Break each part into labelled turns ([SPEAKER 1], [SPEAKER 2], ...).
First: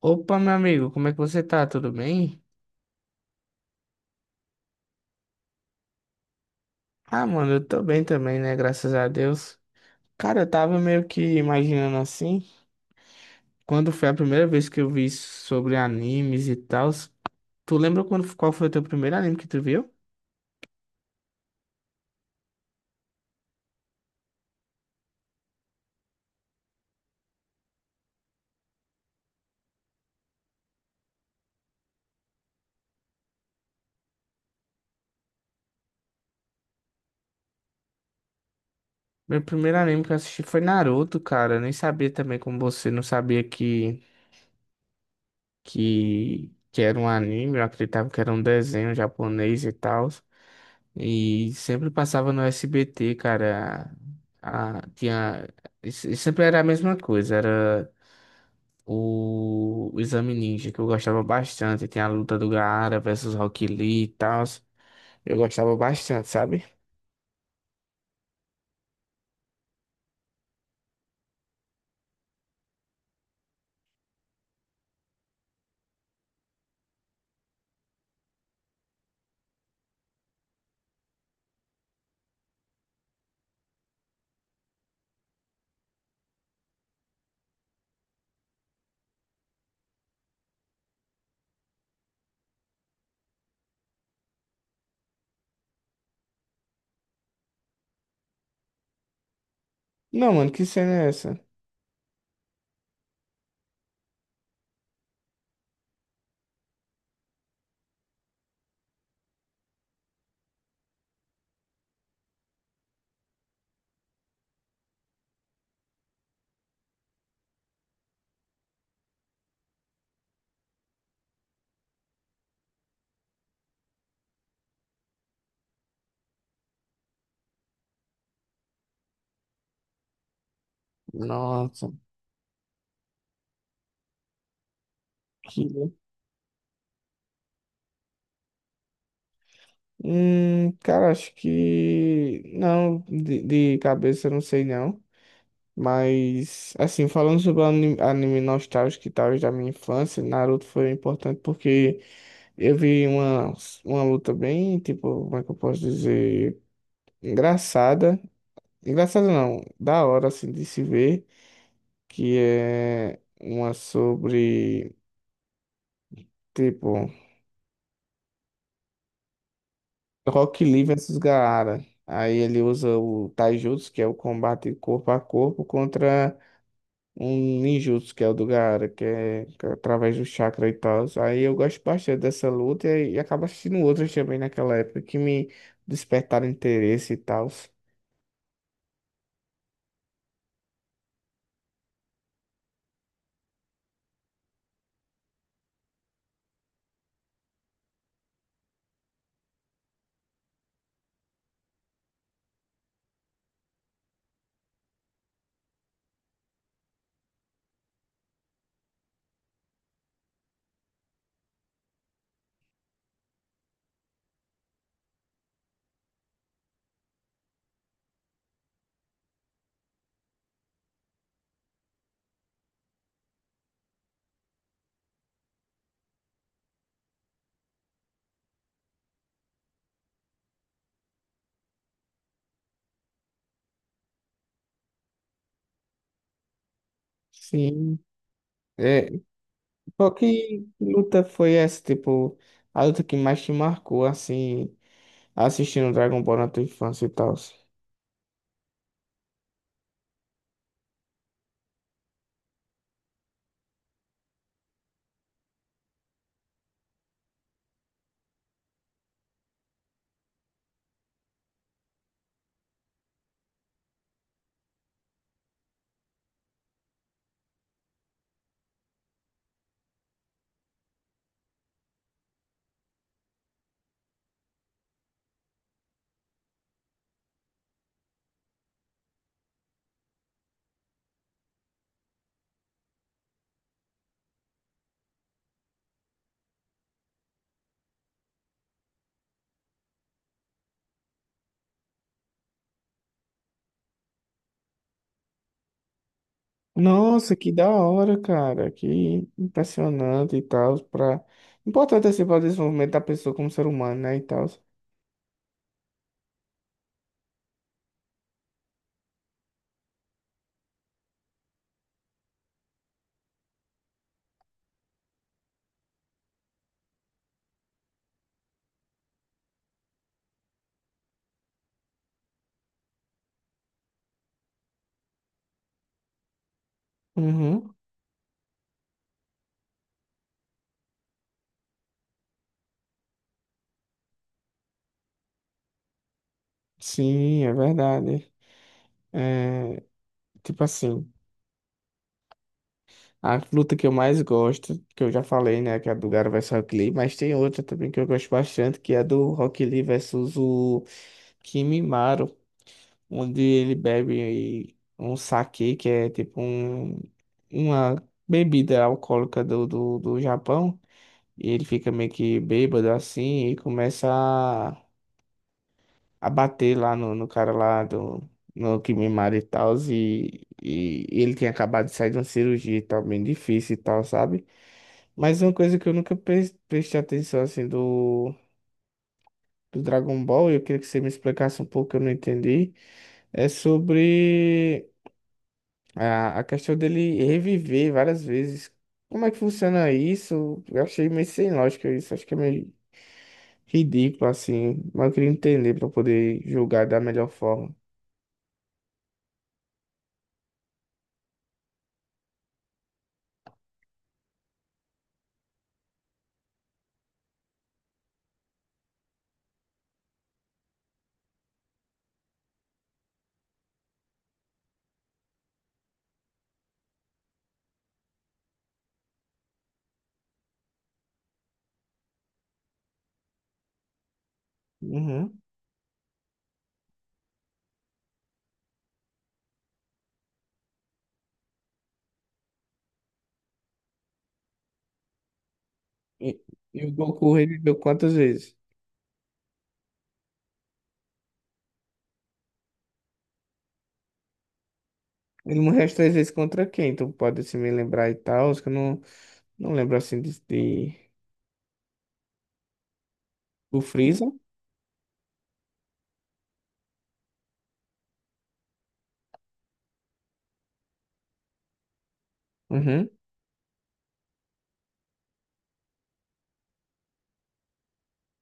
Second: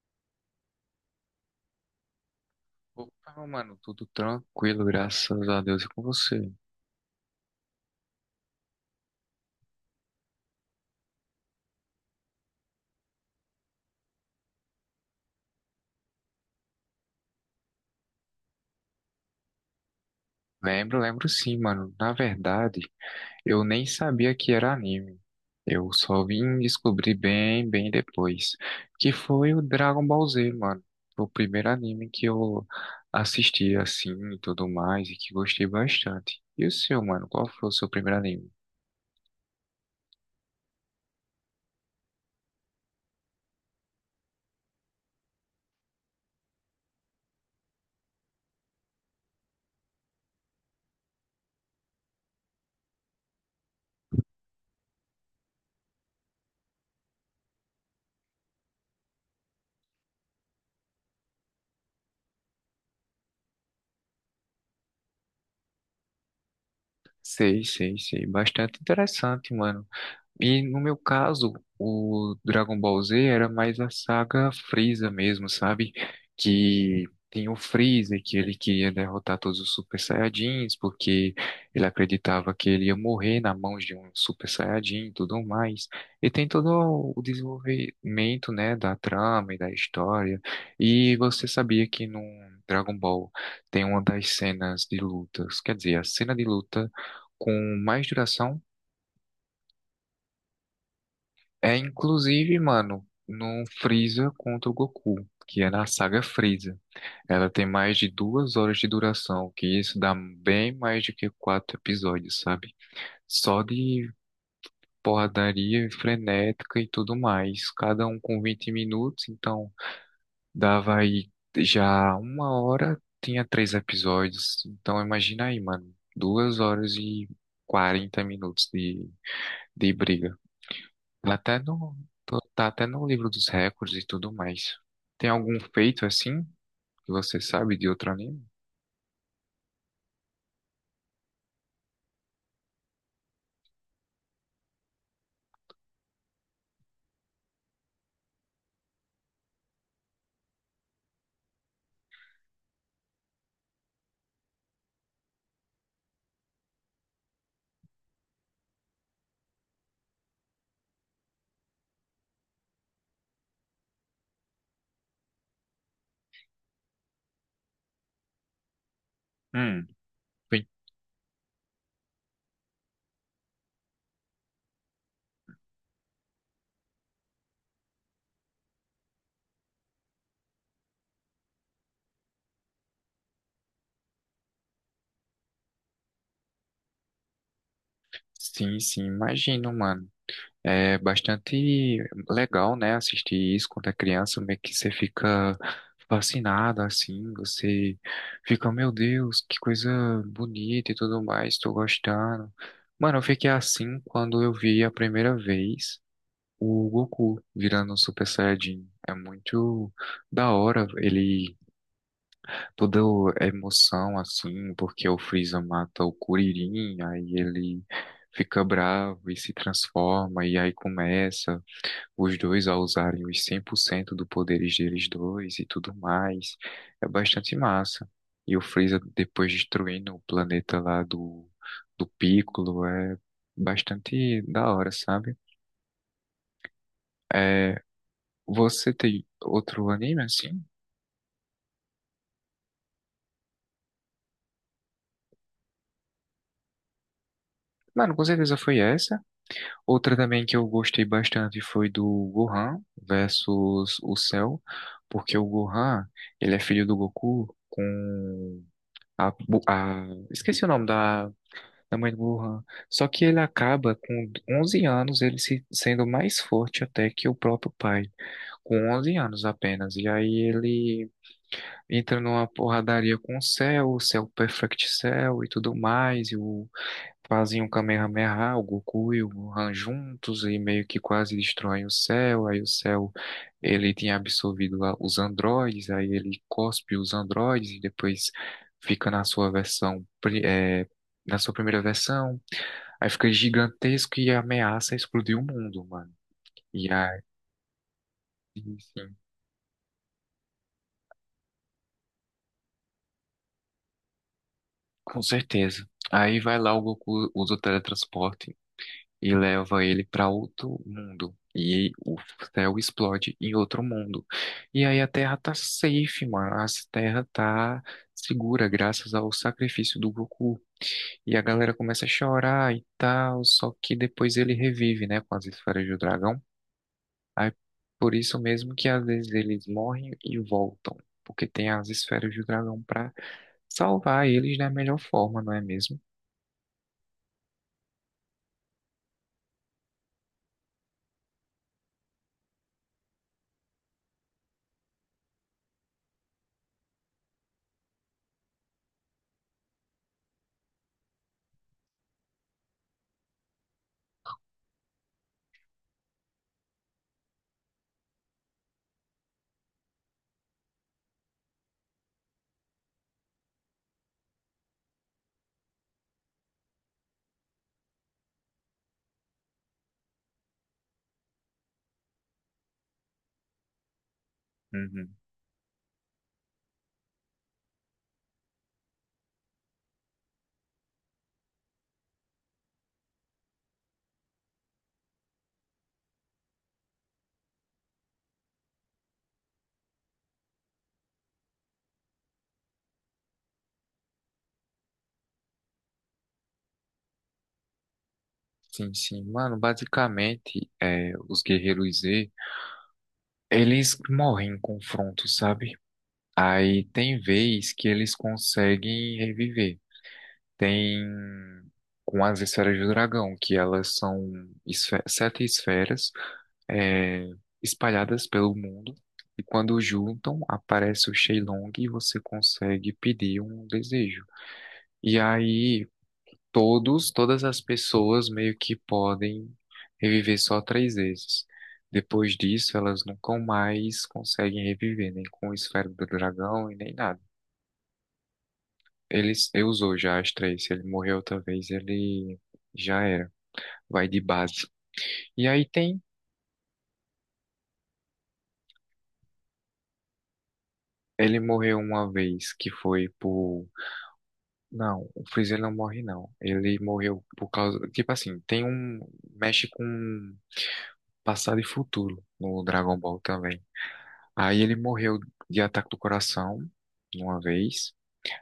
[SPEAKER 1] Opa, meu amigo, como é que você tá? Tudo bem?
[SPEAKER 2] Opa, mano, tudo tranquilo, graças a Deus e com você.
[SPEAKER 1] Ah, mano, eu tô bem também, né? Graças a Deus. Cara, eu tava meio que imaginando assim, quando foi a primeira vez que eu vi sobre animes e tal. Tu lembra quando, qual foi o teu primeiro anime que tu viu?
[SPEAKER 2] Lembro, lembro sim, mano. Na verdade, eu nem sabia que era anime. Eu só vim descobrir bem, bem depois, que foi o Dragon Ball Z, mano. Foi o primeiro anime que eu assisti assim e tudo mais e que gostei bastante. E o seu, mano? Qual foi o seu primeiro anime?
[SPEAKER 1] Meu primeiro anime que eu assisti foi Naruto, cara. Eu nem sabia também como você, não sabia que era um anime, eu acreditava que era um desenho japonês e tal. E sempre passava no SBT, cara. A, tinha, e se- e sempre era a mesma coisa, era o Exame Ninja, que eu gostava bastante. Tinha a luta do Gaara versus Rock Lee e tal. Eu gostava bastante, sabe?
[SPEAKER 2] Sei, sei, sei. Bastante interessante, mano. E no meu caso, o Dragon Ball Z era mais a saga Freeza mesmo, sabe? Que tem o Freeza, que ele queria derrotar todos os Super Saiyajins, porque ele acreditava que ele ia morrer na mão de um Super Saiyajin e tudo mais. E tem todo o desenvolvimento, né, da trama e da história. E você sabia que no Dragon Ball tem uma das cenas de lutas, quer dizer, a cena de luta com mais duração
[SPEAKER 1] Não, mano, que cena é essa?
[SPEAKER 2] é inclusive, mano, no Freeza contra o Goku, que é na saga Freeza. Ela tem mais de 2 horas de duração, que isso dá bem mais do que quatro episódios, sabe? Só de porradaria frenética e tudo mais. Cada um com 20 minutos, então dava aí já 1 hora, tinha três episódios. Então imagina aí, mano, 2 horas e 40 minutos de briga. Ela até
[SPEAKER 1] Nossa,
[SPEAKER 2] no, tô- tá até no livro dos recordes e tudo mais. Tem algum
[SPEAKER 1] que.
[SPEAKER 2] feito assim que você sabe de outro anime?
[SPEAKER 1] Cara, acho que. Não, de cabeça eu não sei não. Mas, assim, falando sobre o anime nostálgico e tal da minha infância, Naruto foi importante porque eu vi uma luta bem, tipo, como é que eu posso dizer? Engraçada. Engraçada não, da hora, assim, de se ver. Que é uma sobre, tipo,
[SPEAKER 2] Hum,
[SPEAKER 1] Rock
[SPEAKER 2] bem,
[SPEAKER 1] Lee versus Gaara. Aí ele usa o Taijutsu, que é o combate corpo a corpo, contra um ninjutsu, que é o do Gaara, que é através do chakra e tal. Aí eu gosto bastante dessa luta e acabo assistindo outras também naquela época que me despertaram interesse e tal.
[SPEAKER 2] sim, sim, imagino, mano. É bastante legal, né, assistir isso quando é criança, meio que você fica fascinado, assim, você fica, meu Deus, que coisa bonita e tudo mais, tô gostando. Mano, eu fiquei assim quando eu vi a primeira vez. O Goku virando um Super Saiyajin é muito da hora. Ele, toda a emoção, assim, porque o Freeza mata o Kuririn, aí ele fica bravo e se transforma, e aí começa os dois a usarem os 100% do poderes deles dois e tudo mais. É bastante massa. E o Freeza depois destruindo o planeta lá do Piccolo é bastante da hora, sabe? é
[SPEAKER 1] Sim.
[SPEAKER 2] Você
[SPEAKER 1] É,
[SPEAKER 2] tem outro
[SPEAKER 1] qual
[SPEAKER 2] anime assim?
[SPEAKER 1] que luta foi essa? Tipo, a luta que mais te marcou, assim, assistindo Dragon Ball na tua infância e tal?
[SPEAKER 2] Mano, com certeza foi essa. Outra também que eu gostei bastante foi do Gohan versus o Cell, porque o Gohan, ele é filho do Goku com esqueci o nome da mãe do Gohan. Só que ele acaba com 11 anos, ele se, sendo mais forte até que o próprio pai, com 11 anos apenas. E aí ele entra numa porradaria com o Cell Perfect Cell e tudo mais, e o fazem um Kamehameha, o Goku e o Gohan juntos e meio que quase destroem o céu. Aí o céu ele tinha absorvido lá os androides, aí ele cospe os androides e depois fica na sua versão, na sua primeira versão. Aí fica gigantesco e ameaça explodir o mundo, mano. E aí,
[SPEAKER 1] Nossa, que da hora, cara.
[SPEAKER 2] sim,
[SPEAKER 1] Que impressionante e tal. Pra... Importante, assim, para o desenvolvimento da pessoa como ser humano, né? E tal.
[SPEAKER 2] com certeza. Aí vai lá o Goku, usa o teletransporte e leva ele para outro mundo. E o céu explode em outro mundo. E aí a Terra tá safe, mano. A Terra tá segura graças ao sacrifício do Goku. E a galera começa a chorar e tal, só que depois ele revive, né, com as esferas do dragão. Aí
[SPEAKER 1] Uhum.
[SPEAKER 2] por isso mesmo que às vezes eles morrem e voltam, porque tem as esferas do dragão pra salvar eles da melhor forma, não é mesmo?
[SPEAKER 1] Sim, é verdade. É, tipo assim, a luta que eu mais gosto, que eu já falei, né, que é a do Gaara versus Rock Lee, mas tem outra também que eu gosto bastante, que é a do Rock Lee versus o Kimimaro, onde ele bebe um saquê, que é tipo um, uma bebida alcoólica do Japão, e ele fica meio que bêbado assim e começa a bater lá no cara lá do no Kimimaro e tal, e ele tinha acabado de sair de uma cirurgia e tal, bem difícil e tal, sabe? Mas uma coisa que eu nunca prestei atenção assim do, do Dragon Ball, e eu queria que você me explicasse um pouco, eu não entendi, é sobre. A questão dele reviver várias vezes. Como é que funciona isso? Eu achei meio sem lógica isso. Acho que é meio ridículo, assim. Mas eu queria entender pra poder julgar da melhor forma.
[SPEAKER 2] Sim, sim, mano, basicamente, os Guerreiros Z eles morrem em confronto, sabe? Aí tem vez que eles conseguem reviver. Tem com as esferas do dragão, que elas são sete esferas é, espalhadas pelo mundo. E quando juntam, aparece o Shenlong e você consegue pedir um desejo. E
[SPEAKER 1] Uhum.
[SPEAKER 2] aí todas as pessoas meio que podem reviver só três vezes. Depois disso, elas nunca mais conseguem reviver, nem com o esfera do
[SPEAKER 1] E,
[SPEAKER 2] dragão e
[SPEAKER 1] e o
[SPEAKER 2] nem nada.
[SPEAKER 1] Goku reviveu quantas vezes?
[SPEAKER 2] Ele usou já as três. Se ele morreu outra vez, ele já era. Vai de base. E
[SPEAKER 1] Ele
[SPEAKER 2] aí
[SPEAKER 1] morreu as
[SPEAKER 2] tem.
[SPEAKER 1] três vezes contra quem? Então pode se me lembrar e tal. Acho que eu não, não lembro assim de...
[SPEAKER 2] Ele morreu uma vez que foi por.
[SPEAKER 1] O Freeza.
[SPEAKER 2] Não, o Freezer não morre, não. Ele morreu por causa. Tipo assim, tem um. Mexe com passado e futuro no Dragon
[SPEAKER 1] Uhum.
[SPEAKER 2] Ball também. Aí ele morreu de ataque do coração uma vez.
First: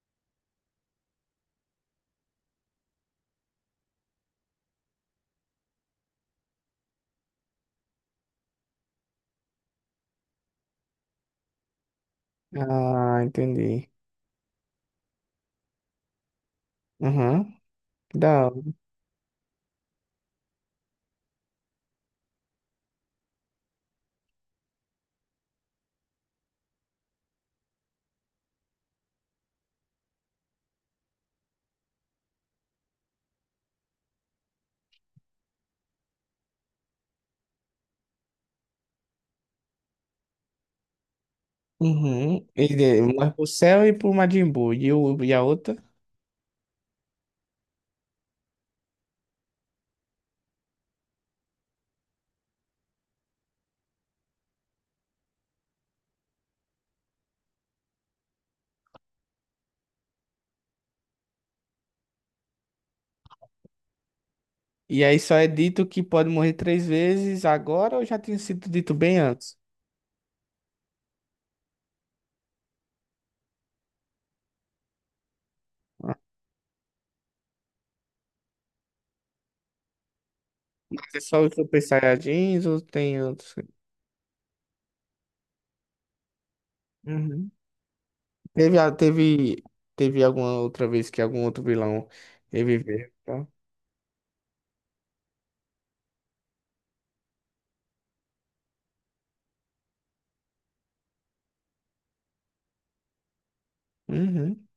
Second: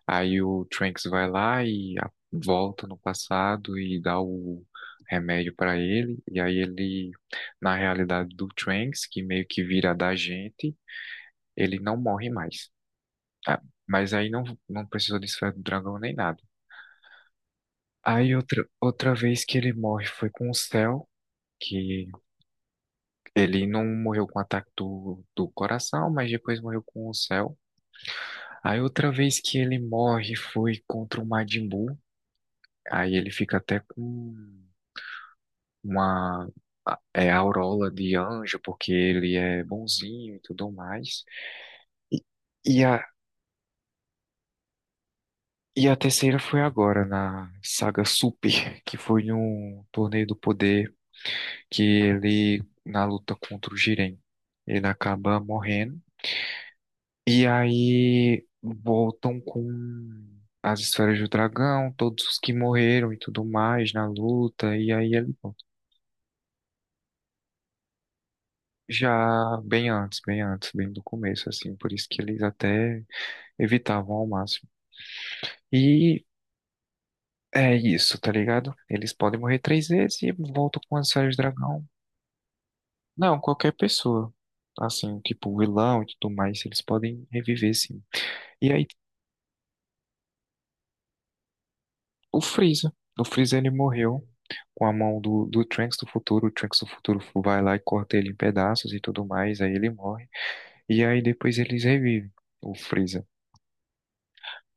[SPEAKER 2] Aí o Trunks vai lá e volta no passado e dá o remédio pra ele. E aí ele, na realidade do Trunks, que meio que vira da gente, ele não morre mais.
[SPEAKER 1] Ah,
[SPEAKER 2] Ah,
[SPEAKER 1] entendi.
[SPEAKER 2] mas aí não, não precisou de esfera do dragão nem nada.
[SPEAKER 1] Uhum.
[SPEAKER 2] Aí
[SPEAKER 1] Da... hora.
[SPEAKER 2] outra vez que ele morre foi com o Cell, que ele não morreu com ataque do coração, mas depois morreu com o Cell. Aí outra vez que ele morre foi contra o Majin Buu. Aí ele fica até com uma aureola de anjo, porque ele é bonzinho e tudo mais. E,
[SPEAKER 1] Uhum.
[SPEAKER 2] e
[SPEAKER 1] Ele
[SPEAKER 2] a,
[SPEAKER 1] morre pro céu e pro Majin Buu. E, o, e a outra?
[SPEAKER 2] e a terceira foi agora, na saga Super, que foi num torneio do poder que ele, na luta contra o Jiren, ele acaba morrendo. E aí voltam com as esferas do dragão, todos os que morreram e tudo mais na luta. E
[SPEAKER 1] E
[SPEAKER 2] aí
[SPEAKER 1] aí
[SPEAKER 2] ele
[SPEAKER 1] só é
[SPEAKER 2] volta.
[SPEAKER 1] dito que pode morrer três vezes agora ou já tinha sido dito bem
[SPEAKER 2] Já
[SPEAKER 1] antes?
[SPEAKER 2] bem antes, bem antes, bem do começo, assim. Por isso que eles até evitavam ao máximo.
[SPEAKER 1] Ah.
[SPEAKER 2] E é isso, tá ligado? Eles podem morrer três vezes e voltam com as
[SPEAKER 1] Mas é
[SPEAKER 2] esferas
[SPEAKER 1] só
[SPEAKER 2] do
[SPEAKER 1] os Super
[SPEAKER 2] dragão.
[SPEAKER 1] Saiyajins ou tem
[SPEAKER 2] Não,
[SPEAKER 1] outros?
[SPEAKER 2] qualquer pessoa. Assim, tipo vilão e tudo mais, eles podem
[SPEAKER 1] Uhum.
[SPEAKER 2] reviver, sim. E
[SPEAKER 1] Teve,
[SPEAKER 2] aí
[SPEAKER 1] a- teve, teve alguma outra vez que algum outro vilão
[SPEAKER 2] o Freeza.
[SPEAKER 1] reviveu,
[SPEAKER 2] O
[SPEAKER 1] tá?
[SPEAKER 2] Freeza ele morreu com a mão do Trunks do futuro. O Trunks do futuro vai lá e corta ele em pedaços e tudo mais. Aí ele morre. E aí depois eles revivem o Freeza.
[SPEAKER 1] Uhum.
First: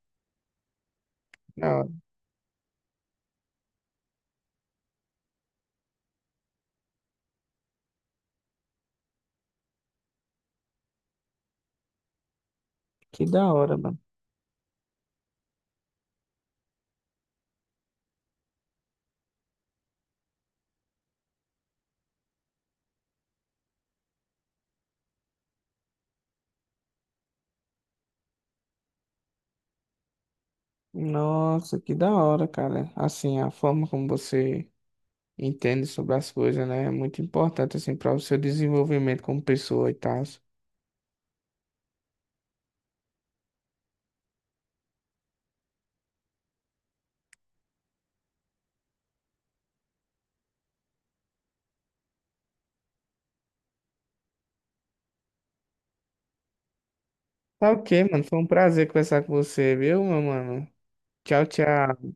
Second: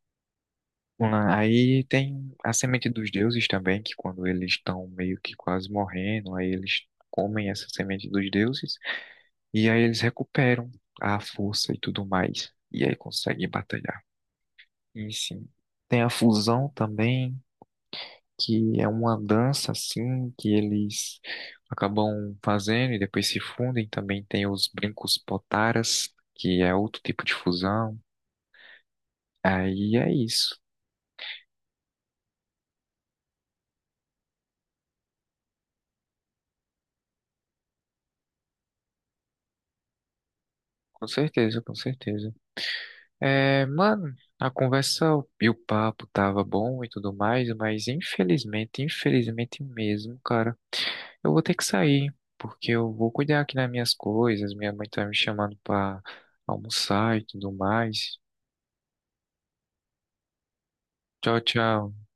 [SPEAKER 2] Ah,
[SPEAKER 1] Da
[SPEAKER 2] aí
[SPEAKER 1] hora.
[SPEAKER 2] tem a semente dos deuses também, que quando eles estão meio que quase morrendo, aí eles comem essa semente dos deuses. E aí eles recuperam a força e tudo mais. E aí
[SPEAKER 1] Que
[SPEAKER 2] conseguem
[SPEAKER 1] da hora, mano.
[SPEAKER 2] batalhar. E sim. Tem a fusão também, que é uma dança assim que eles acabam fazendo e depois se fundem. Também tem os brincos potaras, que é outro tipo de fusão. Aí é isso.
[SPEAKER 1] Nossa, que da hora, cara. Assim, a forma como você entende sobre as coisas, né? É muito importante, assim, para o seu desenvolvimento como pessoa e tal.
[SPEAKER 2] Com certeza, com certeza. É, mano, a conversa e o papo tava bom e tudo mais, mas infelizmente, infelizmente mesmo, cara, eu vou ter que sair, porque eu vou cuidar aqui das minhas coisas, minha mãe tá me chamando pra almoçar e tudo
[SPEAKER 1] Tá ok,
[SPEAKER 2] mais.
[SPEAKER 1] mano. Foi um prazer conversar com você, viu, meu mano?
[SPEAKER 2] Tchau,
[SPEAKER 1] Tchau,
[SPEAKER 2] tchau.
[SPEAKER 1] tchau.